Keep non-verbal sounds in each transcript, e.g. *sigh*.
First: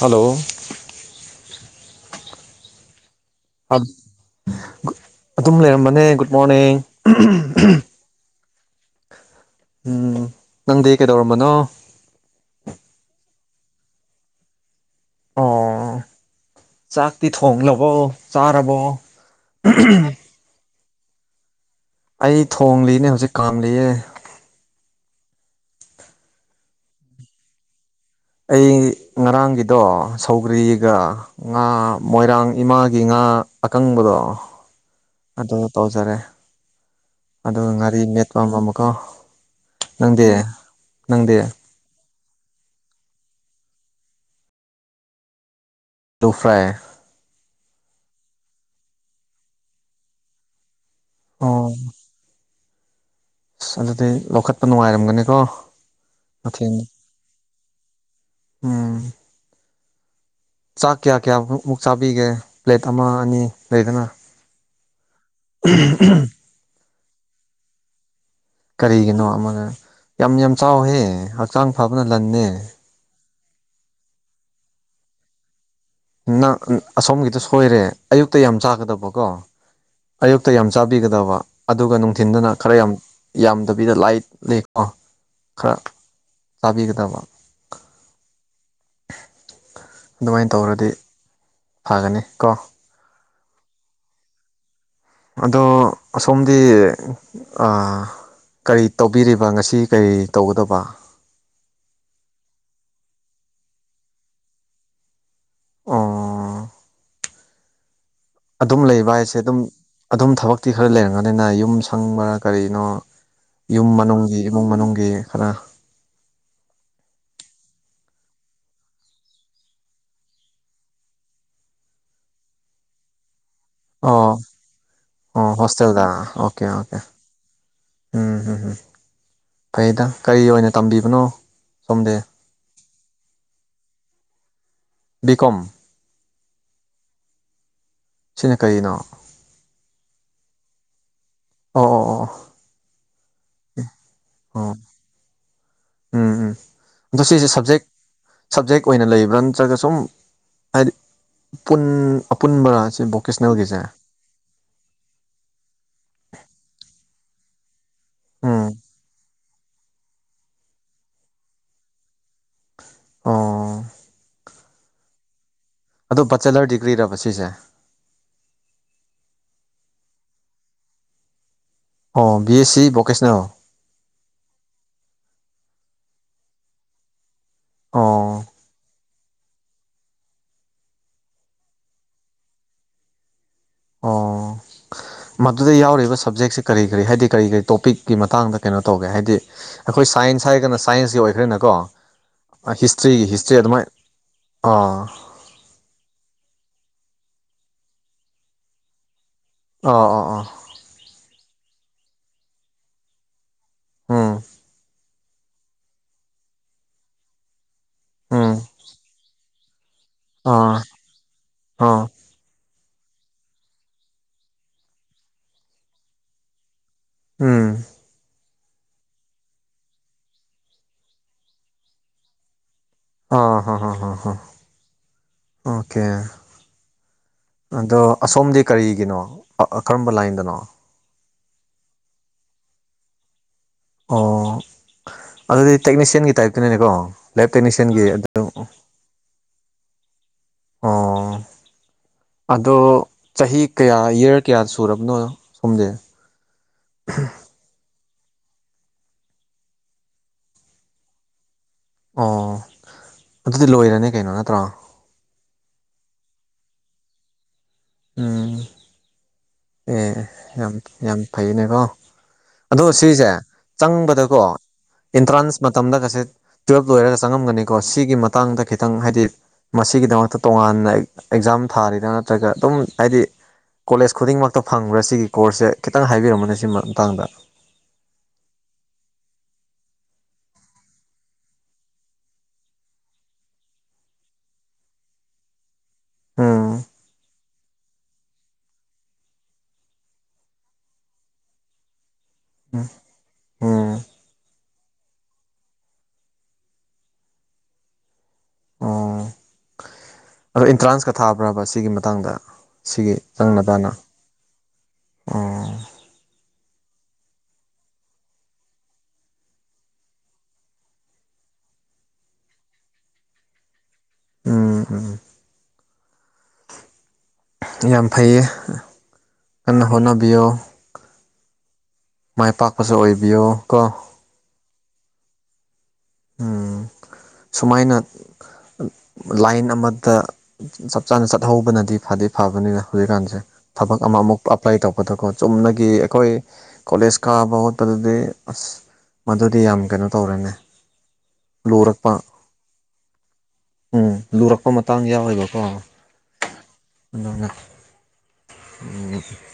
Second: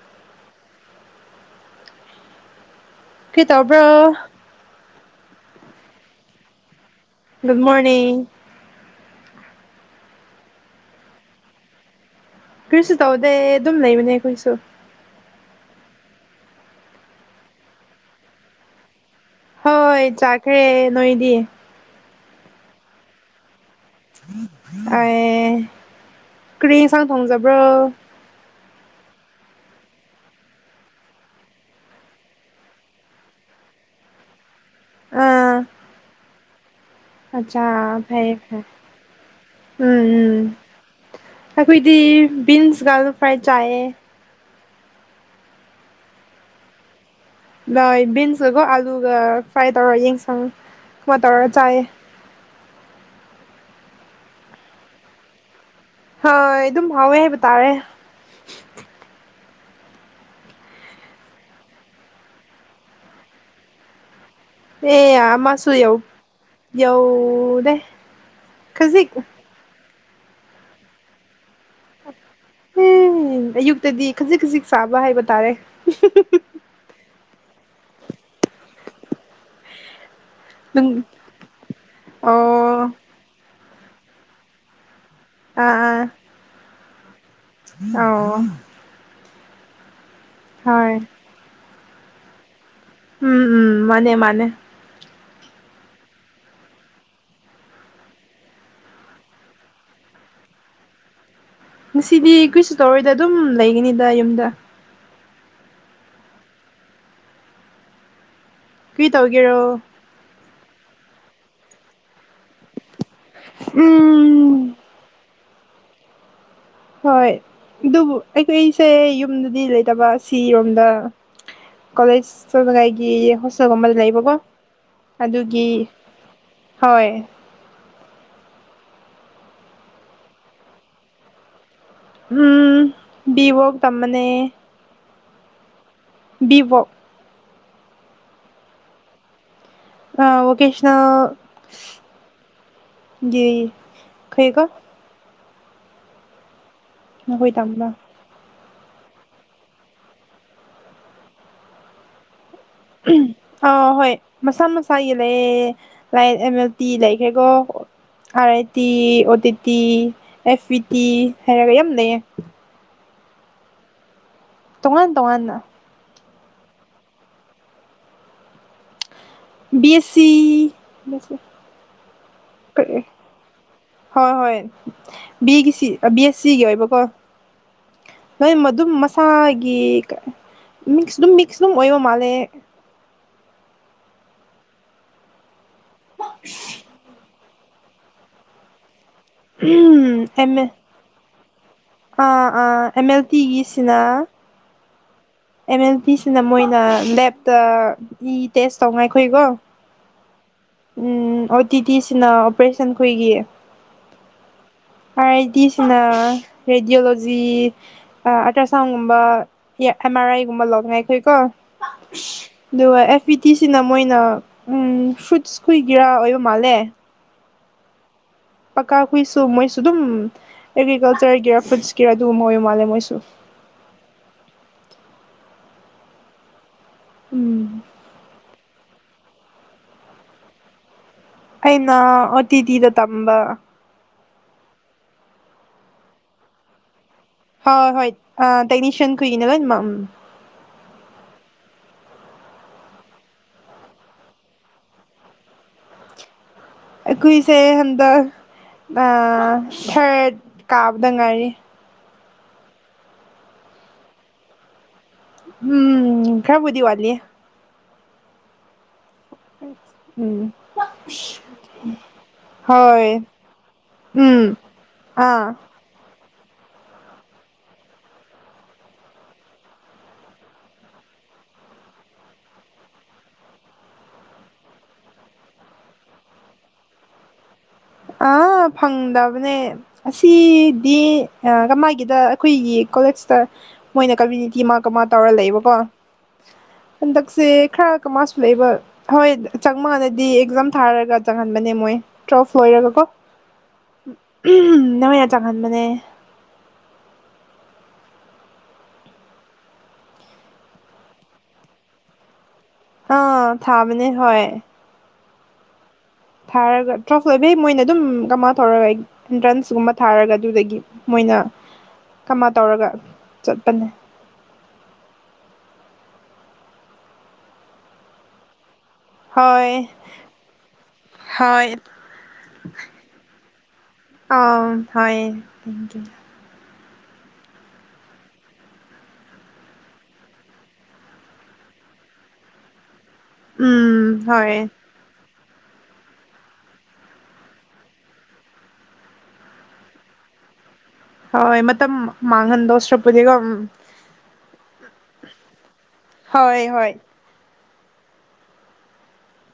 hello ꯀꯈꯤ ꯇꯕ꯭ꯔꯣ ꯑꯗꯨꯝ ꯂꯩꯔꯝꯕꯅꯦ ꯒꯨꯗ ꯃꯣꯔꯅꯤꯡ ꯒꯨꯗ ꯃꯣꯔꯅꯤꯡ ꯎꯝ ꯅꯪꯗꯤ ꯀꯩꯗꯧꯔꯝꯕꯅꯣ ꯀꯨꯔꯤꯁꯨ ꯇꯧꯗꯦ ꯑꯗꯨꯝ ꯂꯩꯕꯅꯦ ꯀꯨꯣꯏꯁꯨ ꯑꯣ ꯆꯥꯛꯇꯤ ꯊꯣꯡꯂꯕꯣ ꯆꯥꯔꯕꯣ ꯍꯣꯏ ꯆꯥꯈꯦꯦ ꯅꯣꯏꯗꯤꯌꯦ ꯑꯩ ꯊꯣꯡ ꯂꯤꯅꯦ ꯍꯧꯖꯤꯛ ꯀꯥꯝꯂꯤꯌꯦ ꯑꯦ ꯀ꯭ꯔꯤ ꯏꯟꯁꯥꯡ ꯊꯣꯡꯖꯕ꯭ꯔꯣ ꯑꯩ ꯉꯔꯥꯡꯒꯤꯗꯣ ꯁꯧꯒ꯭ꯔꯤꯒ ꯉꯥ ꯃꯣꯏꯔꯥꯡ ꯏꯃꯥꯒꯤ ꯉꯥ ꯑꯀꯪꯕꯗꯣ ꯑꯗꯨ ꯑꯥ ꯇꯧꯖꯔꯦ ꯑꯠꯆꯥ ꯑꯗꯨꯒ ꯉꯥꯔꯤ ꯐꯩꯌꯦ ꯃꯦꯠꯄꯝꯕ ꯐꯩ ꯑꯃꯨꯛꯀꯣ ꯎꯝ ꯅꯪꯗꯦ ꯎꯝ ꯅꯪꯗꯦ ꯑꯩꯈꯣꯏꯗꯤ ꯕꯤꯟꯁ ꯒꯥꯂꯣ ꯐ꯭ꯔꯥꯏ ꯆꯥꯦ ꯗ ꯐ꯭ꯔꯥꯏ ꯂꯣꯏ ꯕꯤꯟꯁꯀꯒꯣ ꯑꯥꯂꯨꯒ ꯐ꯭ꯔꯥꯏ ꯇꯧꯔ ꯌꯦꯡꯁꯪ ꯀꯨꯝꯃ ꯇꯧꯔ ꯑꯣ ꯆꯥꯏꯌꯦ ꯑꯁ ꯑꯗꯨꯗꯤ ꯂꯧꯈꯠꯄ ꯅꯨꯡꯉꯥꯏꯔꯝꯒꯅꯤꯀꯣ ꯍꯣꯏ ꯃꯊꯦꯜ ꯑꯗꯨꯝ ꯍꯥꯎꯋꯦ ꯍꯥꯏꯕ ꯇꯥꯔꯦ ꯎꯝ ꯆꯥꯛ ꯀꯌꯥ ꯀꯌꯥꯃꯃꯨꯛ ꯆꯥꯕꯤꯒꯦ ꯄ꯭ꯂꯦꯠ ꯑꯃ ꯑꯅꯤ ꯂꯩꯗꯅ ꯑꯦ ꯃꯥꯁꯨ ꯌꯥꯎ ꯌꯎꯅꯦ ꯀꯔꯤꯒꯤꯅꯣ ꯑꯃꯅ ꯌꯥꯝ ꯌꯥꯝ ꯆꯥꯎꯍꯦ ꯍꯛꯆꯥꯡ ꯐꯕꯅ ꯂꯟꯅꯦ ꯑꯌꯨꯛꯇꯗꯤ ꯈꯖꯤꯛ ꯈꯖꯤꯛ ꯆꯥꯕ ꯍꯥꯏꯕ ꯇꯥꯔꯦ ꯅꯪ ꯑꯁꯣꯝꯒꯤꯗꯣ ꯁꯣꯏꯔꯦ ꯑꯌꯨꯛꯇ ꯌꯥꯝ ꯆꯥꯒꯗꯕꯀꯣ ꯑꯌꯨꯛꯇ ꯌꯥꯝ ꯑꯗꯨꯝ ꯆꯥꯕꯤꯒꯗꯕ ꯑꯗꯨꯒ ꯅꯨꯡꯊꯤꯟꯗꯨꯅ ꯈꯔ ꯑꯣ ꯌꯥꯝ ꯌꯥꯝꯗꯕꯤꯗ ꯂꯥꯏꯠ ꯂꯩ ꯀꯣ ꯑ ꯑꯣ ꯑꯗꯨꯃꯥꯏꯅ ꯇꯧꯔꯗꯤ ꯍꯣꯏ ꯐꯒꯅꯤ ꯀꯣ ꯎꯝ ꯎꯝ ꯃꯅꯦ ꯃꯥꯅꯦ ꯑꯗꯣ ꯑꯁꯣꯝꯗꯤ ꯀꯔꯤ ꯇꯧꯕꯤꯔꯤꯕ ꯉꯁꯤ ꯀꯔꯤ ꯇꯧꯒꯗꯕ ꯉꯁꯤꯗꯤ ꯀꯨꯏꯁꯨ ꯇꯧꯔꯣꯏꯗ ꯑꯗꯨꯝ ꯂꯩꯒꯅꯤꯗ ꯌꯨꯝꯗ ꯑꯣ ꯑꯗꯨꯝ ꯀꯔꯤ ꯂꯩꯕ ꯍꯥꯏꯁꯦ ꯑꯗꯨꯝ ꯇꯧꯒꯦꯔꯣ ꯑꯗꯨꯝ ꯊꯕꯛꯇꯤ ꯈꯔ ꯂꯩꯔꯝꯒꯅꯤꯅ ꯌꯨꯝ ꯁꯪꯕ ꯀꯔꯤꯅꯣ ꯌꯨꯝ ꯃꯅꯨꯡꯒꯤ ꯎꯝ ꯏꯃꯨꯡ ꯃꯅꯨꯡꯒꯤ ꯈꯔ ꯍꯣꯏ ꯑꯗꯨꯕꯨ ꯑꯩꯈꯣꯏ ꯑꯩꯁꯦ ꯌꯨꯝꯗꯗꯤ ꯂꯩꯇꯕ ꯑꯁꯤꯔꯣꯝꯗ ꯀꯣꯂꯦꯖ ꯆꯠꯂꯒ ꯑꯩꯗꯤ ꯍꯣꯁ ꯆꯒꯨꯝꯕꯗ ꯂꯩꯕꯀꯣ ꯑꯣ ꯑꯣ ꯑꯗꯨꯒꯤ ꯍꯣꯁꯇꯦꯜꯗ ꯑꯣꯀꯦ ꯑꯣꯀꯦ ꯍꯣꯏ ꯎꯝ ꯐꯩꯗ ꯀꯔꯤ ꯑꯣꯏꯅ ꯇꯝꯕꯤꯕꯅꯣ ꯁꯣꯝꯗꯦ ꯎꯝ ꯕꯤꯕꯣꯛ ꯇꯝꯕꯅꯦ ꯕꯤ ꯀꯣꯝ ꯕꯤꯕꯣꯛ ꯁꯤꯅ ꯀꯔꯤꯅꯣ ꯑ ꯋꯥꯀꯦꯁꯅ *inaudible* ꯑꯣ ꯑꯣ ꯑꯣ ꯈꯩꯀꯣ ꯑꯣ *inaudible* ꯎꯝ ꯎꯝ ꯑꯗꯣ ꯁꯤꯁꯦ ꯅꯈꯣꯏ ꯁꯥꯞꯖꯦꯛ ꯇꯝꯕ ꯁꯞꯖꯦꯛ ꯑꯣꯏꯅ ꯂꯩꯕ꯭ꯔꯥ ꯅꯠꯇ꯭ꯔꯒ ꯁꯨꯝ ꯍꯥꯏꯗꯤ ꯑꯄꯨꯟꯕꯔꯥ ꯁꯤ ꯚꯣꯀꯦꯁꯅꯦꯜꯒꯤꯁꯦ ꯑꯥ ꯍꯣꯏ ꯃꯁꯥ ꯃꯁꯥꯒꯤ ꯂꯩꯌꯦ ꯂꯥꯏꯛ ꯑꯦꯝ ꯑꯦꯜ ꯇꯤ ꯂꯩꯈ꯭ꯔꯦꯀꯣ R I um T O T T F E T ꯍꯥꯏꯔꯒ ꯌꯥꯝ ꯂꯩꯌꯦ ꯑꯣ ꯇꯣꯉꯥꯟ ꯇꯣꯉꯥꯟꯅ ꯑꯗꯣ ꯕꯆꯦꯂꯔ ꯗꯤꯒ꯭ꯔꯤꯔꯕ ꯁꯤꯁꯦ ꯕꯤ ꯑꯦꯁ ꯁꯤ ꯑꯣ ꯕꯤ ꯑꯦꯁ ꯁꯤ ꯕꯣꯀꯦꯁꯅꯦꯜ ꯍꯣꯏ ꯍꯣꯏ ꯕꯤꯒꯤ ꯁꯤ ꯕꯤ ꯑꯦꯁ ꯁꯤꯒꯤ ꯑꯣꯏꯕꯀꯣ ꯑꯣ ꯅꯣꯏ ꯃꯗꯨꯝ *inaudible* ꯃꯁꯥꯒꯤ ꯃꯤꯛꯁ ꯑꯗꯨꯝ ꯃꯤꯛꯁ ꯑꯗꯨꯝ ꯑꯣꯏꯕ ꯃꯥꯜꯂꯦ ꯑꯣ ꯃꯗꯨꯗ ꯌꯥꯎꯔꯤꯕ ꯁꯞꯖꯦꯛꯁꯦ ꯀꯔꯤ ꯀꯔꯤ ꯍꯥꯏꯗꯤ ꯀꯔꯤ ꯀꯔꯤ ꯇꯣꯄꯤꯛ ꯒꯤ ꯃꯇꯥꯡꯗ ꯀꯩꯅꯣ ꯇꯧꯒꯦ ꯍꯥꯏꯗꯤ ꯑꯩꯈꯣꯏ ꯁꯥꯏꯟꯁ ꯑꯦꯝ ꯑꯦ ꯍꯥꯏꯔꯒꯅ ꯁꯥꯏꯟꯁꯀꯤ ꯑꯣꯏꯈ꯭ꯔꯦꯅꯀꯣ ꯑꯥ ꯑꯥ ꯑꯦꯝ ꯑꯦꯜ ꯍꯤꯁꯇ꯭ꯔꯤꯒꯤ ꯍꯤꯁꯇ꯭ꯔꯤ ꯑꯗꯨꯃꯥꯏ ꯇꯤꯒꯤꯁꯤꯅ ꯑꯥ ꯑꯦꯝ ꯑꯦꯜ ꯄꯤꯁꯤꯅ ꯃꯣꯏꯅ ꯂꯦꯞꯇ ꯏ ꯇꯦꯁ ꯇꯧ ꯉꯥꯏꯒꯣ ꯑꯥ ꯑꯣ ꯑꯣ ꯎꯝ ꯑꯣ ꯇꯤ ꯇꯤ ꯁꯤꯅ ꯑꯣꯄꯔꯦꯁꯟꯈꯣꯏꯒꯤ ꯑꯝ ꯑꯥꯏ ꯑꯥꯏ ꯗꯤꯁꯤꯅ ꯔꯦꯗꯤꯑꯣꯂꯣꯖꯤ ꯎꯝ ꯑꯜꯇ꯭ꯔ ꯁꯥꯎꯟꯒꯨꯝꯕ ꯑꯃꯥ *inaudible* ꯑꯥꯏꯒꯨꯝꯕꯜ ꯑꯥ ꯂꯅꯥꯏ ꯈꯣꯏꯀꯣ ꯑꯥ ꯑꯗꯨꯒ ꯑꯦꯐ ꯏ ꯇꯤꯁꯤꯅ ꯃꯣꯏꯅ ꯐ꯭ꯔꯨꯠꯁ ꯀꯨꯏꯒꯤꯔꯥ ꯑꯣꯏꯕ ꯃꯥꯜꯂꯦ ꯎꯝ ꯄꯥꯀꯥ ꯍꯨꯏꯁꯨ ꯃꯣꯏꯁꯨ ꯑꯗꯨꯝ ꯑꯦꯒ꯭ꯔꯤꯀꯜꯆꯔꯒꯤꯔꯥ ꯐꯨꯗꯁꯀꯤꯔꯥ ꯑꯗꯨꯒꯨꯝ ꯑꯣꯏꯕ ꯃꯥꯜꯂꯦ ꯃꯣꯏꯁꯨ ꯍ ꯍꯣꯏ ꯍ ꯍ ꯍ ꯑꯣꯀꯦ ꯎꯝ ꯑꯗꯣ ꯑꯁꯣꯝꯗꯤ ꯀꯔꯤꯒꯤꯅꯣ ꯀꯔꯝꯕ ꯂꯥꯏꯟꯗꯅꯣ ꯑꯩꯅ ꯑꯣ ꯇꯤ ꯇꯤꯗ ꯇꯝꯕ ꯑꯣ ꯑꯗꯨꯗꯤ ꯇꯦꯛꯅꯤꯁꯤꯌꯟꯒꯤ ꯇꯥꯏꯞꯇꯅꯦꯀꯣ ꯍꯣꯏ ꯍꯣꯏ ꯑꯥ ꯇꯦꯛꯅꯤꯁꯤꯌꯥꯟ ꯈꯣꯢꯏꯒꯤꯅ ꯂꯣꯢꯅꯃꯛ ꯑꯣ ꯑꯗꯣ ꯆꯍꯤ ꯀꯌꯥ ꯏꯌꯥꯔ ꯀꯌꯥ ꯁꯨꯔꯕꯅꯣ ꯁꯣꯝꯁꯦ *unintelligible* ꯑꯩꯈꯏꯁꯦ ꯍꯟꯗꯛ ꯊꯔꯠ ꯀꯥꯕꯗ ꯉꯥꯏꯔꯤ ꯑꯣ ꯑꯗꯨꯗꯤ ꯂꯣꯏꯔꯅꯤ ꯀꯩꯅꯣ ꯅꯠꯇ꯭ꯔꯣ ꯎꯝ ꯈꯔꯕꯨꯗꯤ ꯋꯥꯠꯂꯤꯌꯦ ꯎꯝ ꯑꯦ ꯎꯝ ꯌꯥꯝ ꯌꯥꯝ ꯐꯩꯌꯦꯅꯦꯀꯣ ꯑꯗꯣ ꯍꯣꯏ ꯁꯤꯖꯦ ꯆꯪꯕꯗꯒꯣ ꯎꯝ ꯑꯥ ꯏꯟꯇ꯭ꯔꯥꯟꯁ ꯃꯇꯝꯗꯒꯁꯦ ꯇꯨꯌꯦꯜꯞ ꯂꯣꯏꯔꯒ ꯆꯪꯉꯝꯒꯅꯤꯀꯣ ꯁꯤꯒꯤ ꯃꯇꯥꯡꯗ ꯈꯤꯇꯪ ꯍꯥꯏꯗꯤ ꯃꯁꯤꯒꯤꯗꯃꯛꯇ ꯇꯣꯉꯥꯟꯅ ꯑꯦꯛꯖꯥꯝ ꯊꯥꯔꯤꯔ ꯅꯠꯇ꯭ꯔꯒ ꯑꯗꯨꯝ ꯍꯥꯏꯗꯤ ꯀꯣꯂꯦꯖ ꯈꯨꯗꯤꯡꯃꯛꯇ ꯐꯪꯕ꯭ꯔꯥ ꯁꯤꯒꯤ ꯀꯣꯔꯁꯁꯦ ꯈꯤꯇꯪ ꯍꯥꯏꯕꯤꯔꯝꯃꯨꯅꯦ ꯁꯤ ꯃꯇꯥꯡꯗ ꯑꯥ ꯐꯪꯗꯕꯅꯦ ꯑꯁꯤꯗꯤ ꯀꯃꯥꯏꯒꯤꯗ ꯑꯩꯈꯣꯏꯒꯤ ꯀꯣꯂꯦꯖꯇ ꯃꯣꯏꯅ ꯀꯃ꯭ꯌꯨꯅꯤꯇꯤ ꯃꯥꯀꯃꯥ ꯇꯧꯔ ꯂꯩꯕꯀꯣ ꯎꯝ ꯍꯟꯗꯛ ꯁꯦ ꯈꯔ ꯀꯃꯥꯁꯨ ꯂꯩꯕ ꯍꯣꯏ ꯆꯪ ꯃꯥꯗꯗꯤ ꯑꯦꯛꯖꯥꯝ ꯊꯥꯔꯒ ꯆꯪꯍꯟꯕꯅꯦ ꯃꯣꯏ ꯎꯝ ꯑꫭꯏꯔꯒꯀꯣ ꯎꯝ ꯅꫭꯏꯅ ꯆꯪꯍꯟꯕꯅꯦ ꯑꯣ ꯑꯗꯣ ꯢꯟꯇ꯭ꯔꯥꯟꯁꯀ ꯊꯥꯕ꯭ꯔꯕ ꯁꯤꯒꯤ ꯃꯇꯥꯡꯗ ꯁꯤꯒꯤ ꯑꯥ ꯆꯪꯅꯗꯥꯅ ꯊꯥꯕꯅꯦ ꯍꯣꯏ ꯊꯥꯔꯒ ꯇ꯭ꯔꯐ ꯂꯣꯏꯕꯩ ꯃꯣꯏꯅ ꯑꯗꯨꯝ ꯀꯃꯥꯏꯅ ꯊꯧꯔꯒ ꯑꯩ ꯑꯦꯟꯇ꯭ꯔꯥꯟꯁꯀꯨꯝꯕ ꯊꯥꯔꯒ ꯑꯗꯨꯗꯒꯤ ꯃꯣꯏꯅ ꯀꯃ ꯇꯧꯔꯒ ꯆꯠꯄꯅꯦ ꯎꯝ ꯎꯝ ꯌꯥꯝ ꯐꯩꯌꯦ ꯍꯣꯏ ꯀꯟꯅ ꯍꯣꯠꯅꯕꯤꯌꯣ ꯍꯣꯏ ꯃꯥꯏ ꯄꯥꯛꯄꯁꯨ ꯑꯣꯏꯕꯤꯌꯣ ꯀꯣ ꯑꯣꯝ ꯍꯣꯏ *unintelligible* ꯎꯝ ꯁꯨꯃꯥꯏꯅ ꯂꯥꯏꯟ ꯑꯃꯗ ꯆꯞ ꯆꯥꯅ ꯆꯠꯍꯧꯕꯅꯗꯤ ꯐꯗꯤ ꯐꯕꯅꯤꯅꯦ ꯍꯧꯖꯤꯛꯀꯥꯟꯁꯦ ꯊꯕꯛ ꯎꯝ ꯑꯃꯃꯨꯛ ꯍꯣꯏ ꯑꯄ꯭ꯂꯥꯏ ꯇꯧ ꯈꯣꯠꯇꯀꯣ ꯆꯨꯝꯅꯒꯤ ꯑꯩꯈꯣꯏ ꯀꯣꯂꯦꯖ ꯀꯥꯕ ꯈꯣꯠꯄꯗꯗꯤ ꯑꯁ ꯃꯗꯨꯗꯤ ꯌꯥꯝ ꯀꯩꯅꯣ ꯇꯧꯔꯦꯅꯦ ꯍꯣꯏ ꯃꯇꯝ ꯂꯨꯔꯛꯄ ꯃꯥꯡꯍꯟꯗꯣꯁ꯭ꯔꯄꯗꯤꯒꯣ ꯎꯝ ꯎꯝ ꯂꯨꯔꯛꯄ ꯃꯇꯥꯡ ꯌꯥꯎꯋꯦꯕꯀꯣ ꯍꯣꯏ ꯍꯣꯏ *unintelligible*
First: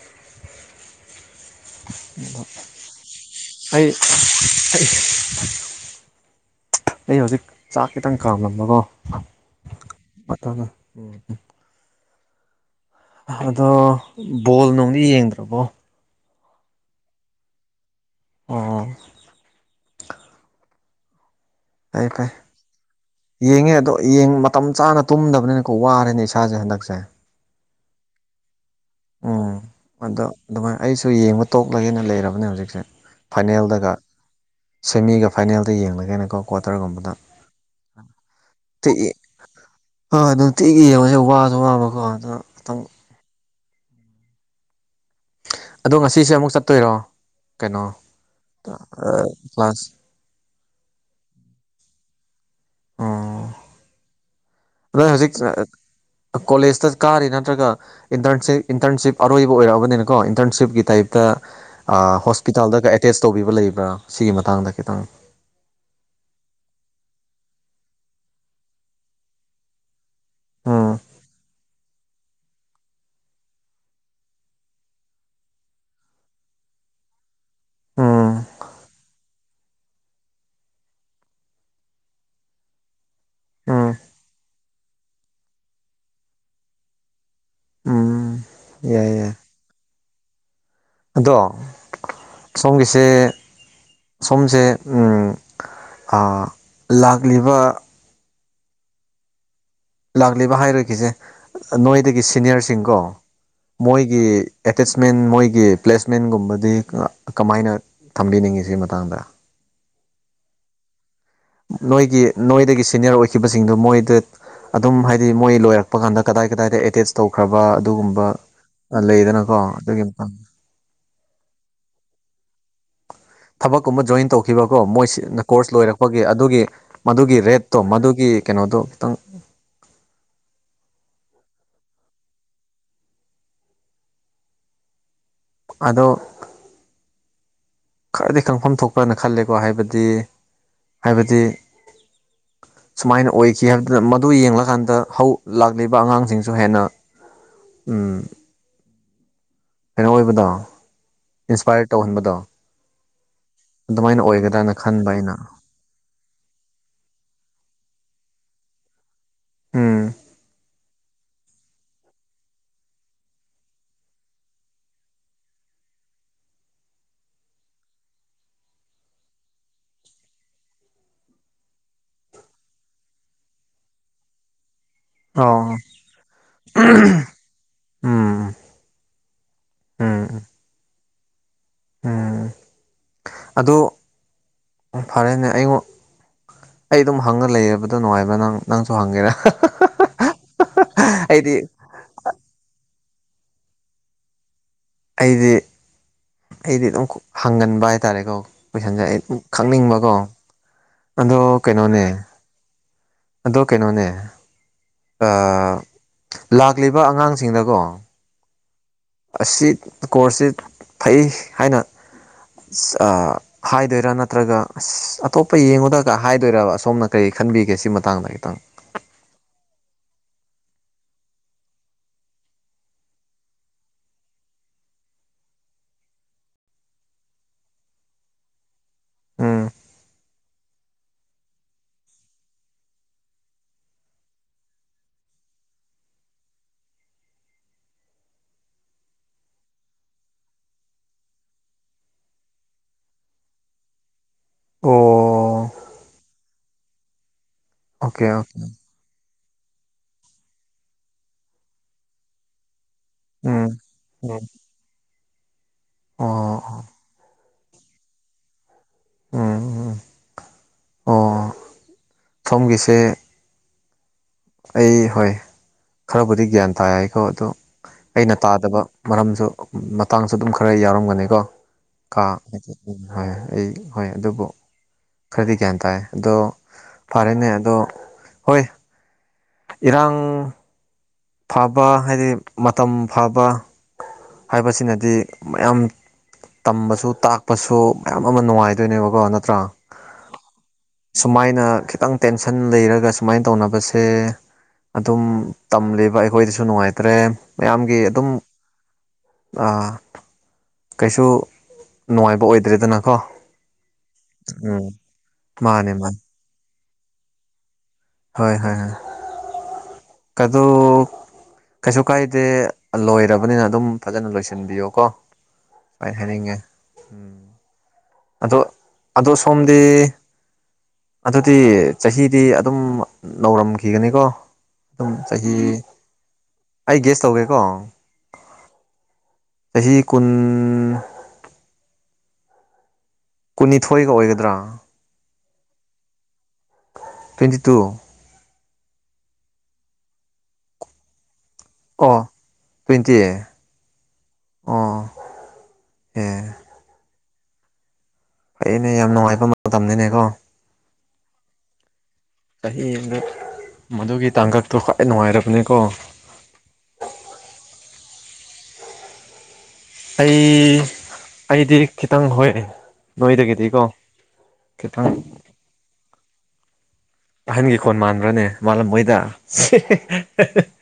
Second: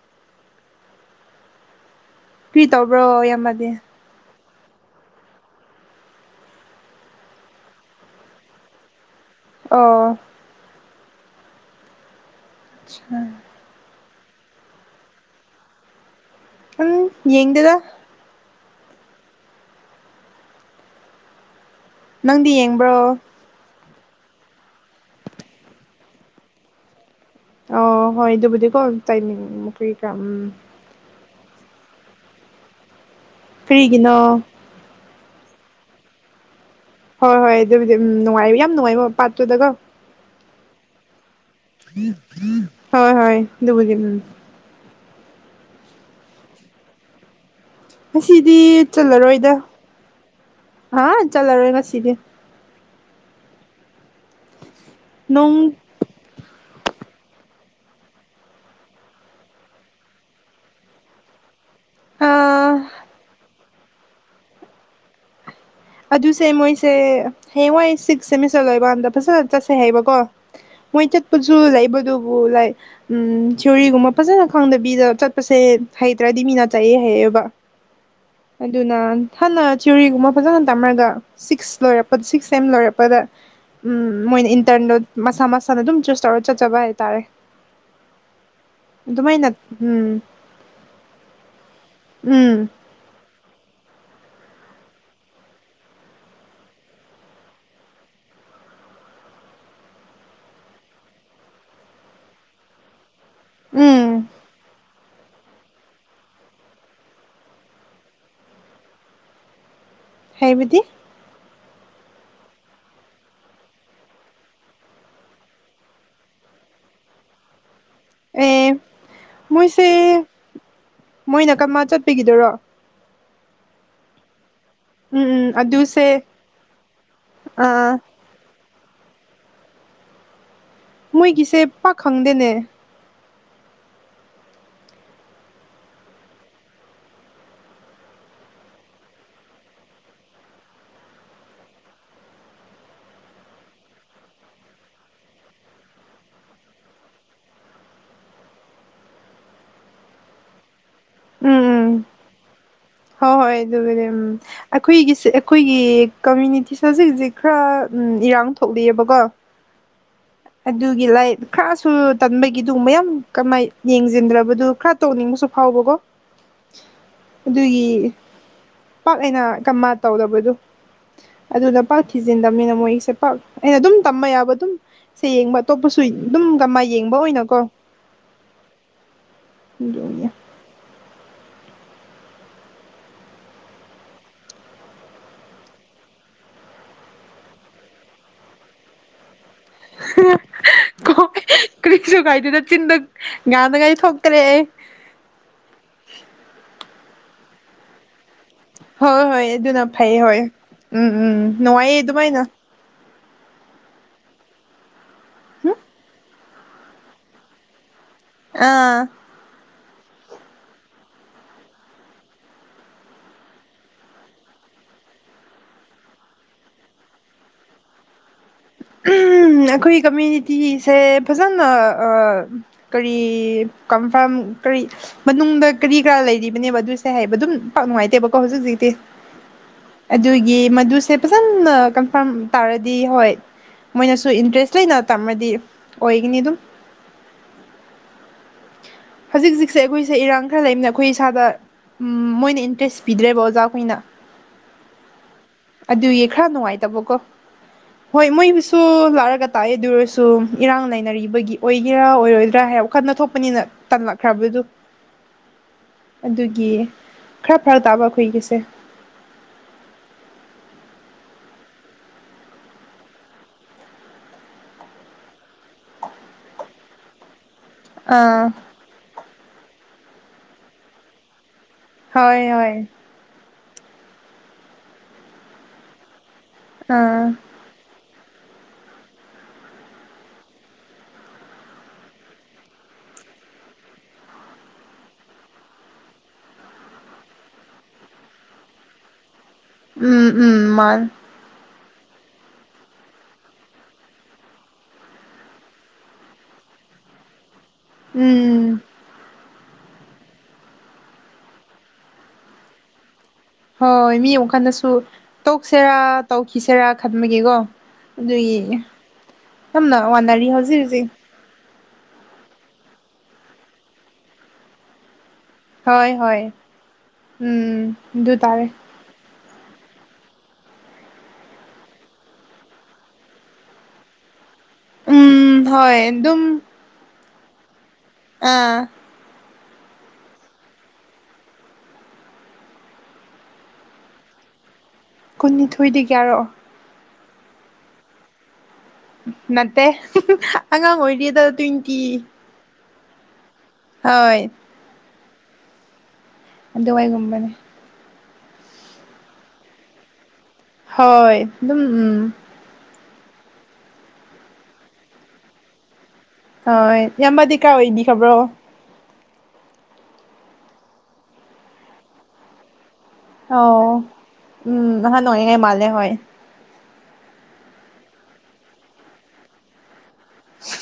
ꯀ꯭ꯔꯤ ꯇꯧꯕ꯭ꯔꯣ ꯏꯌꯥꯝꯕꯗꯤ *unintelligible* ꯑꯩ ꯍꯧꯖꯤꯛ ꯆꯥꯛ ꯈꯤꯇꯪ ꯀꯥꯝꯂꯝꯕꯀꯣ ꯑꫭ *unintelligible* *unintelligible* ꯑꯗꯣ ꯕꯣꯜ ꯅꯨꯡꯗꯤ ꯌꯦꯡꯗ꯭ꯔꯕꯣ ꯎꯝ ꯌꯦꯡꯗꯦꯗ ꯑꯣ ꯐꯩ ꯐꯩ ꯅꯪꯗꯤ ꯌꯦꯡꯕ꯭ꯔꯣ ꯌꯦꯡꯉꯦ ꯑꯗꯣ ꯌꯦꯡ ꯃꯇꯝ ꯆꯥꯅ ꯇꯨꯝꯗꯕꯅꯤꯅꯀꯣ ꯋꯥꯔꯦꯅꯦ ꯏꯁꯥꯁꯦ ꯍꯟꯗꯛꯁꯦ ꯑꫭ ꯍꯣꯏ ꯑꯗꯨꯕꯨꯗꯤꯀꯣ ꯇꯥꯏꯃꯤꯡ ꯎꯝ ꯑꯗꯣ *unintelligible* ꯑꯗꯨꯃꯥꯏꯅ ꯑꯩꯁꯨ ꯌꯦꯡꯕ ꯇꯣꯛꯂꯒꯦꯅ ꯂꯩꯔꯕꯅꯦ ꯍꯧꯖꯤꯛꯁꯦ ꯐꯥꯏꯅꯦꯜꯗꯒ ꯀꯔꯤꯒꯤꯅꯣ ꯁꯦꯃꯤꯒ ꯐꯥꯏꯅꯦꯜꯗ ꯌꯦꯡꯂꯒꯦꯅꯀꯣ ꯀ꯭ꯋꯥꯇꯔꯒꯨꯝꯕꯗ ꯍꯣꯏ ꯍꯣꯏ ꯑꯗꯨꯕꯨꯗꯤ ꯎꯝ ꯅꯨꯡꯉꯥꯏ ꯌꯥꯝ ꯅꯨꯡꯉꯥꯏꯕꯣ ꯄꯥꯠꯇꯨꯗꯒꯣ ꯍꯣꯏ ꯅꯨꯡꯇꯤꯒꯤ ꯌꯦꯡꯉꯣꯁꯦ ꯋꯥꯁꯨ ꯋꯥꯡꯕꯀꯣ ꯑꯗꯨ ꯈꯤꯇꯪ ꯍꯣꯏ ꯍꯣꯏ ꯑꯗꯨꯕꯨꯗꯤ ꯎꯝ ꯑꯗꯣ ꯉꯁꯤꯁꯦ ꯑꯃꯨꯛ ꯆꯠꯇꯣꯏꯔꯣ ꯀꯩꯅꯣ ꯉꯁꯤꯗꯤ ꯆꯜꯂꯔꯣꯏꯗ ꯀ꯭ꯂꯥꯁ ꯑ ꯆꯜꯂꯔꯣꯏ ꯉꯁꯤꯗꯤ ꯅꫭꯏ ꯍꯧꯖꯤꯛ ꯅꯣꯡ ꯀꯣꯂꯦꯖꯇ ꯀꯥꯔꯤꯔ ꯅꯠꯇ꯭ꯔꯒ ꯏꯟꯇꯔꯟꯁꯤꯞ ꯏꯟꯇꯔꯟꯁꯤꯞ ꯑꯔꯣꯏꯕ ꯑꯣꯏꯔꯛꯑꯕꯅꯤꯅꯀꯣ ꯏꯟꯇꯔꯟꯁꯤꯞꯀꯤ ꯇꯥꯏꯞꯇ ꯑꯥ ꯑꯥ ꯍꯣꯁꯄꯤꯇꯥꯜꯗꯒ ꯑꯦꯇꯦꯁ ꯇꯧꯈꯤꯕ ꯂꯩꯕ꯭ꯔꯥ ꯁꯤꯒꯤ ꯃꯇꯥꯡꯗ ꯈꯤꯇꯪ ꯑꯗꯨꯁꯦ ꯃꯣꯏꯁꯦ ꯍꯌꯦꯡꯋꯥꯏ ꯁꯤꯛꯁ ꯁꯦꯃꯤꯁꯇꯔ ꯂꯣꯏꯕꯥꯟꯗ ꯐꯖꯅ ꯆꯠꯁꯦ ꯍꯥꯏꯕꯀꯣ ꯎꯝ ꯃꯣꯏ ꯆꯠꯄꯖꯨ ꯂꯩꯥꯛꯕꯗꯨꯕꯨ ꯂꯥꯏ ꯎꯝ ꯊꯤꯑꯣꯔꯤꯒꯨꯝꯕ ꯐꯖꯅ ꯈꯪꯗꯕꯤꯗ ꯆꯠꯄꯁꯦ ꯍꯩꯇ꯭ꯔꯗꯤ ꯃꯤꯅ ꯆꯥꯏꯑꯦ ꯍꯩꯕ ꯎꯝ ꯑꯗꯨꯅ ꯍꯟꯅ ꯊꯤꯑꯣꯔꯤꯒꯨꯝꯕ ꯐꯖꯅ ꯇꯝꯃ꯭ꯔꯒ ꯁꯤꯛꯁ ꯂꯣꯏꯔꯛꯄꯗ ꯁꯤꯛꯁ ꯁꯦꯝ ꯂꯣꯏꯔꯛꯄꯗ ꯎꯝ ꯃꯣꯏꯅ ꯏꯟꯇꯔꯗꯣ ꯃꯁꯥ ꯃꯁꯥꯅ ꯑꯗꯨꯝ ꯆꯨꯁ ꯇꯧꯔ ꯆꯠꯆꯕ ꯍꯥꯏꯇꯥꯔꯦ ꯎꯝ ꯌꯥꯏ ꯌꯥꯏ ꯑꯗꯨꯃꯥꯏ ꯅ ꯎꯝ ꯑꯗꯣ ꯎꯝ ꯁꯣꯝꯒꯤ ꯁꯦ ꯁꯣꯝꯗꯦ ꯂꯥꯛꯂꯤꯕ ꯂꯥꯛꯂꯤꯕ ꯍꯥꯏꯔꯣꯏꯈꯤꯁꯦ ꯅꯣꯏꯗꯒꯤ ꯁꯤꯅꯤꯌꯔꯁꯤꯡꯀꯣ ꯃꯣꯏꯒꯤ ꯎꯝ ꯑꯦꯇꯦꯁꯃꯦꯟ ꯃꯣꯏꯒꯤ ꯄ꯭ꯂꯦꯁꯃꯦꯟꯒꯨꯝꯕꯗꯤ ꯀꯃꯥꯏꯅ ꯊꯝꯕꯤꯅꯤꯡꯉꯤ ꯁꯤ ꯃꯇꯥꯡꯗ ꯍꯥꯏꯕꯗꯤ ꯅꯣꯏꯒꯤ ꯅꯣꯏꯗꯒꯤ ꯁꯅꯤꯌꯔ ꯑꯣꯏꯈꯤꯕꯁꯤꯡꯗꯨ ꯃꯣꯏꯗ ꯑꯗꯨꯝ ꯍꯥꯏꯗꯤ ꯃꯣꯏ ꯂꯣꯏꯔꯛꯄ ꯀꯥꯟꯗ ꯀꯗꯥꯏ ꯀꯗꯥꯏꯗ ꯑꯦꯇꯦꯁ ꯇꯧꯈ꯭ꯔꯕ ꯑꯗꯨꯒꯨꯝꯕ ꯑꯦ ꯂꯩꯗꯅꯀꯣ ꯃꯣꯏꯁꯦ ꯑꯗꯨꯒꯤ ꯃꯇꯥꯡ ꯃꯣꯏꯅ ꯀꯔꯃ ꯆꯠꯄꯤꯒꯤꯗꯔꯣ ꯊꯕꯛ ꯀꯨꯝꯕ ꯖꯣꯏꯟ ꯇꯧ ꯈꯤꯕꯀꯣ ꯃꯣꯏꯁꯤ ꯎꯝ ꯎꯝ ꯀꯣꯔꯁ ꯂꯣꯏꯔꯛꯄꯒꯤ ꯑꯗꯨꯁꯦ ꯑꯗꯨꯒꯤ ꯃꯗꯨꯒꯤ ꯔꯦꯠꯇꯣ ꯑꯥ ꯃꯗꯨꯒꯤ ꯀꯩꯅꯣꯗꯣ ꯈꯤꯇꯪ ꯃꯣꯏꯒꯤꯁꯦ ꯄꯥꯛ ꯈꯪꯗꯦꯅꯦ ꯑꯗꯣ ꯈꯔꯗꯤ ꯈꯪꯐꯝ ꯊꯣꯛꯄ꯭ꯔꯅ ꯈꯜꯂꯦꯀꯣ ꯍꯥꯏꯕꯗꯤ ꯍꯥꯏꯕꯗꯤ *inaudible* ꯁꯨꯃꯥꯏꯅ ꯑꯣꯏꯈꯤ ꯍꯥꯏꯕꯗꯨꯅ ꯃꯗꯨ ꯌꯦꯡꯂꯀꯥꯟꯗ ꯍꯧ ꯂꯥꯛꯂꯤꯕ ꯑꯉꯥꯡꯁꯤꯡꯁꯨ ꯍꯦꯟꯅ ꯎꯝ ꯀꯩꯅꯣ ꯑꯣꯏꯕꯗꯣ ꯎꯝ ꯏꯟꯁꯄꯥꯏꯔ ꯎꯝ ꯇꯧꯍꯟꯕꯗꯣ ꯍꯣꯏ ꯍꯣꯏ ꯑꯗꯨꯒꯕꯨꯗꯤ ꯑꯗꯨꯃꯥꯏꯅ ꯑꯣꯏꯒꯗ꯭ꯔꯅ ꯈꯟꯕ ꯑꯩꯈꯣꯏꯒꯤ ꯑꯩꯅ ꯑꯩꯈꯣꯏ ꯑꯩꯒꯤ ꯀꯝꯃ꯭ꯌꯨꯅꯤꯇꯤꯁꯦ ꯍꯧꯖꯤꯛ ꯍꯧꯖꯤꯛ ꯈꯔ ꯏꯔꯥꯡ ꯊꯣꯛꯂꯤꯑꯕꯀꯣ ꯎꯝ ꯑꯗꯨꯒꯤ ꯂꯥꯏ ꯈꯔꯁꯨ ꯇꯟꯕꯒꯤ ꯑꯗꯨꯒꯨꯝꯕ ꯌꯥꯝ ꯀꯃꯥꯏ ꯌꯦꯡꯖꯤꯟꯗ꯭ꯔꯕꯗꯨ ꯈꯔ ꯇꯧꯅꯤꯡꯕꯁꯨ ꯐꯥꯎꯕꯒꯣ ꯑꯗꯨꯒꯤ ꯄꯥꯛ ꯑꯩꯅ ꯀꯥꯃꯥ ꯇꯧꯗꯕꯗꯣ ꯑꯗꯨꯅ ꯄꯥꯛ ꯊꯤꯖꯤꯟꯗꯕꯅꯤꯅ ꯃꯣꯏꯁꯦ ꯄꯥꯛ ꯑꯩꯅ ꯑꯗꯨꯝ ꯇꯝꯕ ꯌꯥꯕ ꯑꯗꯨꯝ ꯁꯦ ꯌꯦꯡꯕ ꯑꯣ ꯑꯇꯣꯞꯄꯁꯨ ꯑꯗꯨꯝꯒꯃ ꯌꯦꯡꯕ ꯑꯣꯏꯅꯀꯣ ꯎꯝ ꯎꯝ *unintelligible* ꯎꯝ ꯑꯗꯨ ꯐꯔꯦꯅꯦ ꯑꯩꯉꯣ ꯑꯩ ꯑꯗꯨꯝ ꯍꯪꯉ ꯂꯩꯕꯗꯣ ꯅꯨꯡꯉꯥꯏꯕ ꯅꯪ ꯅꯪꯁꯨ ꯍꯪꯒꯦꯔꯥ ꯑꯩꯗꯤ ꯀꯔꯤꯛꯁꯨ ꯀꯥꯏꯗꯦꯗ ꯆꯤꯟꯗ ꯉꯥꯡꯅꯉꯥꯏ ꯊꯣꯛꯇꯔꯦ ꯑꯩꯗꯤ ꯑꯩꯗꯤ ꯑꯗꯨꯝ ꯍꯪꯒꯟꯕ ꯍꯥꯏꯇꯥꯔꯦꯀꯣ ꯀꯣꯏꯁꯟꯖꯦ ꯑꯩ ꯍꯣꯏ ꯍꯣꯏ ꯑꯗꯨꯅ ꯈꯪꯅꯤꯡꯕꯀꯣ ꯐꯩ ꯍꯣꯏ ꯎꯝ ꯎꯝ ꯑꯗꯣ ꯅꯨꯡꯉꯥꯏꯌꯦ ꯀꯩꯅꯣꯅꯦ ꯑꯗꯨꯃꯥꯏꯅ ꯑꯗꯣ ꯀꯩꯅꯣꯅꯦ ꯂꯥꯛꯂꯤꯕ ꯑꯉꯥꯡꯁꯤꯡꯗꯀꯣ ꯑꯥ ꯑꯁꯤ ꯀꯣꯔꯁꯁꯤ ꯐꯩ ꯍꯥꯏꯅ ꯑꯥ ꯍꯥꯏꯗꯣꯏꯔꯥ ꯅꯠꯇ꯭ꯔꯒ ꯑꯁ ꯑꯇꯣꯞꯄ ꯌꯦꯡꯉꯨꯗꯒ ꯍꯥꯏꯗꯣꯏꯔ ꯑꯁꯣꯝꯅ ꯀꯔꯤ ꯈꯟꯕꯤꯒꯦ ꯁꯤ ꯃꯇꯥꯡꯗ ꯈꯤꯇꯪ ꯑꯩꯈꯣꯏ ꯀꯃ꯭ꯌꯨꯅꯤꯇꯤꯁꯦ ꯐꯖꯅ ꯀꯔꯤ ꯀꯟꯐꯥꯔꯝ ꯀꯔꯤ ꯃꯅꯨꯡꯗ ꯀꯔꯤ ꯀꯔꯥ ꯂꯩꯔꯤꯕꯅꯦꯕ ꯑꯗꯨꯁꯦ ꯍꯥꯏꯕ ꯑꯗꯨꯝ ꯄꯥꯛ ꯅꯨꯡꯉꯥꯏꯇꯦꯕꯀꯣ ꯍꯧꯖꯤꯛ ꯍꯧꯖꯤꯛꯇꯤ ꯎꯝ ꯑꯗꯨꯒꯤ ꯃꯗꯨꯁꯦ ꯐꯖꯅ ꯀꯟꯐꯥꯔꯝ ꯇꯥꯔꯗꯤ ꯍꯣꯏ ꯃꯣꯏꯅꯁꯨ ꯏꯟꯇꯔꯦꯁ ꯂꯩꯅ ꯇꯝꯃꯗꯤ ꯑꯣꯏꯒꯅꯤ ꯑꯗꯨꯝ ꯍꯧꯖꯤꯛ ꯍꯧꯖꯤꯛꯁꯦ ꯑꯩꯈꯣꯏꯁꯦ ꯏꯔꯥꯡ ꯈꯔ ꯂꯩꯕꯅꯤꯅ ꯑꯩꯈꯣꯏ ꯏꯁꯥꯗ ꯎꯝ ꯃꯣꯏꯅ ꯏꯟꯇ꯭ꯔꯦꯁ ꯄꯤꯗ꯭ꯔꯦꯕ ꯑꯣꯖꯥꯈꯣꯏꯅ ꯑꯣ ꯑꯗꯨꯏ ꯈꯔ ꯅꯨꯡꯉꯥꯏꯇꯕꯀꯣ ꯑꯣꯀꯦ ꯍꯣꯏ ꯑꯣꯀꯦ ꯃꯣꯏꯕꯨꯁꯨ ꯂꯥꯛꯑꯒ ꯇꯥꯛꯑꯦ ꯑꯗꯨ ꯑꯣꯏꯔꯁꯨ ꯏꯔꯥꯡ ꯂꯩꯅꯔꯤꯕꯒꯤ ꯑꯣꯏꯒꯦꯔꯥ ꯑꯣꯏꯔꯣꯏꯗ꯭ꯔꯥ ꯍꯥꯏ ꯋꯥꯈꯜꯗ ꯊꯣꯛꯄ ꯅꯤꯅ ꯎꯝ ꯎꯝ ꯇꯝꯃꯛꯈ꯭ꯔꯕꯗꯨ ꯑꯗꯨꯒꯤ ꯑꯣ ꯈꯔ ꯐꯔꯛ ꯇꯥꯕ ꯑꯩꯈꯣꯏꯒꯤꯁꯦ ꯎꯝ ꯑꯣ ꯐꯝꯒꯤꯁꯦ ꯑꯩ ꯍꯣꯏ ꯈꯔꯕꯨꯗꯤ ꯒ꯭ꯌꯥꯟ ꯇꯥꯀꯣ ꯑꯗꯨꯣ ꯑꯩꯅ ꯑꯥ ꯇꯥꯗꯕ ꯃꯔꯝꯁꯨ ꯃꯇꯥꯡꯁꯨ ꯑꯗꯨꯝ ꯈꯔ ꯌꯥꯎꯔꯝꯒꯅꯤꯀꯣ ꯀꯥ ꯍꯣꯏ ꯍꯣꯏ ꯍꯣꯏ ꯑꯩ ꯍꯣꯏ ꯑꯗꯨꯕꯨ ꯈꯔꯗꯤ ꯒ꯭ꯌꯥꯟ ꯇꯥꯏ ꯑꯗꯣ ꯑꯥ ꯐꯔꯦꯅꯦ ꯑꯗꯣ ꯍꯣꯏ ꯏꯔꯥꯡ ꯐꯕ ꯍꯥꯏꯗꯤ ꯃꯇꯝ ꯐꯕ ꯍꯥꯏꯕꯁꯤꯅꯗꯤ ꯃꯌꯥꯝ ꯇꯝꯕꯁꯨ ꯇꯥꯛꯄꯁꯨ ꯃꯌꯥꯝ ꯑꯃ ꯅꯨꯡꯉꯥꯏꯗꯣꯏꯅꯦꯕꯀꯣ ꯅꯠꯇ꯭ꯔꯥ ꯎꯝ ꯎꯝ ꯃꯥꯜ ꯁꯨꯃꯥꯏꯅ ꯈꯤꯇꯪ ꯇꯦꯟꯁꯟ ꯂꯩꯔꯒ ꯁꯨꯃꯥꯏꯅ ꯇꯧꯅꯕꯁꯦ ꯑꯗꯨꯝ ꯇꯝꯂꯤꯕ ꯑꯩꯈꯣꯏꯗꯁꯨ ꯅꯨꯡꯉꯥꯏꯇ꯭ꯔꯦ ꯃꯌꯥꯝꯒꯤ ꯑꯗꯨꯝ ꯎꯝ ꯀꯩꯁꯨ ꯅꯨꯡꯉꯥꯏꯕ ꯑꯣꯏꯗ꯭ꯔꯦꯗꯅꯀꯣ ꯍꯣꯏ ꯃꯤ ꯎꯝ ꯑꯃꯨꯛꯈꯗꯁꯨ ꯃꯥꯅꯦ ꯇꯧꯁꯦꯔꯥ ꯃꯥꯅꯦ ꯇꯧꯈꯤꯁꯦꯔꯥ ꯈꯟꯕꯒꯦꯀꯣ ꯍꯣꯏ ꯑꯗꯨꯒꯤ ꯍꯣꯏ ꯍꯣꯏ ꯁꯝꯅ ꯋꯥꯅꯔꯤ ꯑꯗꯨ ꯍꯧꯖꯤꯛ ꯍꯧꯖꯤꯛ ꯀꯩꯁꯨ ꯀꯥꯏꯗꯦ ꯂꯣꯏꯔꯕꯅꯤꯅ ꯑꯗꯨꯝ ꯐꯖꯅ ꯂꯣꯏꯁꯤꯟꯕꯤꯌꯣ ꯀꯣ ꯍꯣꯏ ꯁꯨꯃꯥꯏꯅ ꯍꯣꯏ ꯍꯥꯏꯅꯤꯡꯉꯦ ꯎꯝ ꯑꯗꯨ ꯑꯗꯣ ꯇꯥꯔꯦ ꯑꯗꯣ ꯁꯣꯝꯗꯤ ꯑꯗꯨꯗꯤ ꯆꯍꯤꯗꯤ ꯑꯗꯨꯝ ꯅꯧꯔꯝꯈꯤꯒꯅꯤꯀꯣ ꯑꯗꯨꯝ ꯆꯍꯤ ꯎꯝ ꯍꯣꯏ ꯑꯗꯨꯝ ꯑꯩ ꯒꯦꯁ ꯇꯧꯒꯦꯀꯣ ꯑꯥ ꯆꯍꯤ ꯀꯨꯟ ꯀꯨꯟꯅꯤꯊꯣꯏꯒ ꯑꯣꯏꯒꯗ꯭ꯔꯥ ꯀꯨꯟꯅꯤꯊꯣꯏꯗꯤ ꯀꯌꯥꯔꯣ ꯇ꯭ꯋꯦꯟꯇꯤ ꯇꯨ ꯅꯠꯇꯦ ꯑꯉꯥꯡ ꯑꯣꯏꯔꯤꯗ ꯇꯨꯡ ꯑꯣ ꯇ꯭ꯋꯦꯟꯇꯤꯑ ꯍꯣꯏ ꯑꯣ ꯑꯦ ꯗꯨꯕꯥꯏꯒꯨꯝꯕꯅꯦ ꯐꯩꯅꯦ ꯌꯥꯝ ꯅꯨꯡꯉꯥꯏꯕ ꯃꯇꯝꯅꯤꯅꯦꯀꯣ ꯍꯣꯏ ꯑꯗꯨꯝ ꯎꯝ ꯆꯍꯤ ꯑꯃꯗꯛ ꯃꯗꯨꯒꯤ ꯇꯥꯡꯀꯛꯇꯣ ꯈ꯭ꯋꯥꯏ ꯅꯨꯡꯉꯥꯏꯔꯕꯅꯤꯀꯣ ꯍ ꯏꯌꯥꯝꯕꯗꯤ ꯀꯥ ꯑꯣꯏꯅꯤ ꯈꯕ꯭ꯔꯣ ꯑꯩ ꯑꯩꯗꯤ ꯈꯤꯇꯪ ꯍꯣꯏꯑꯦ ꯑꯣ ꯎꯝ ꯈꯤꯇꯪ ꯅꯍꯥꯟ ꯑꯣꯏꯌꯦ ꯃꯥꯂꯦ ꯍꯣꯏ ꯑꯍꯟꯒꯤ ꯈꯣꯜ ꯃꯥꯟꯕ꯭ꯔꯅꯦ ꯃꯥꯜꯂꯝꯕꯣꯏꯗ *unintelligible*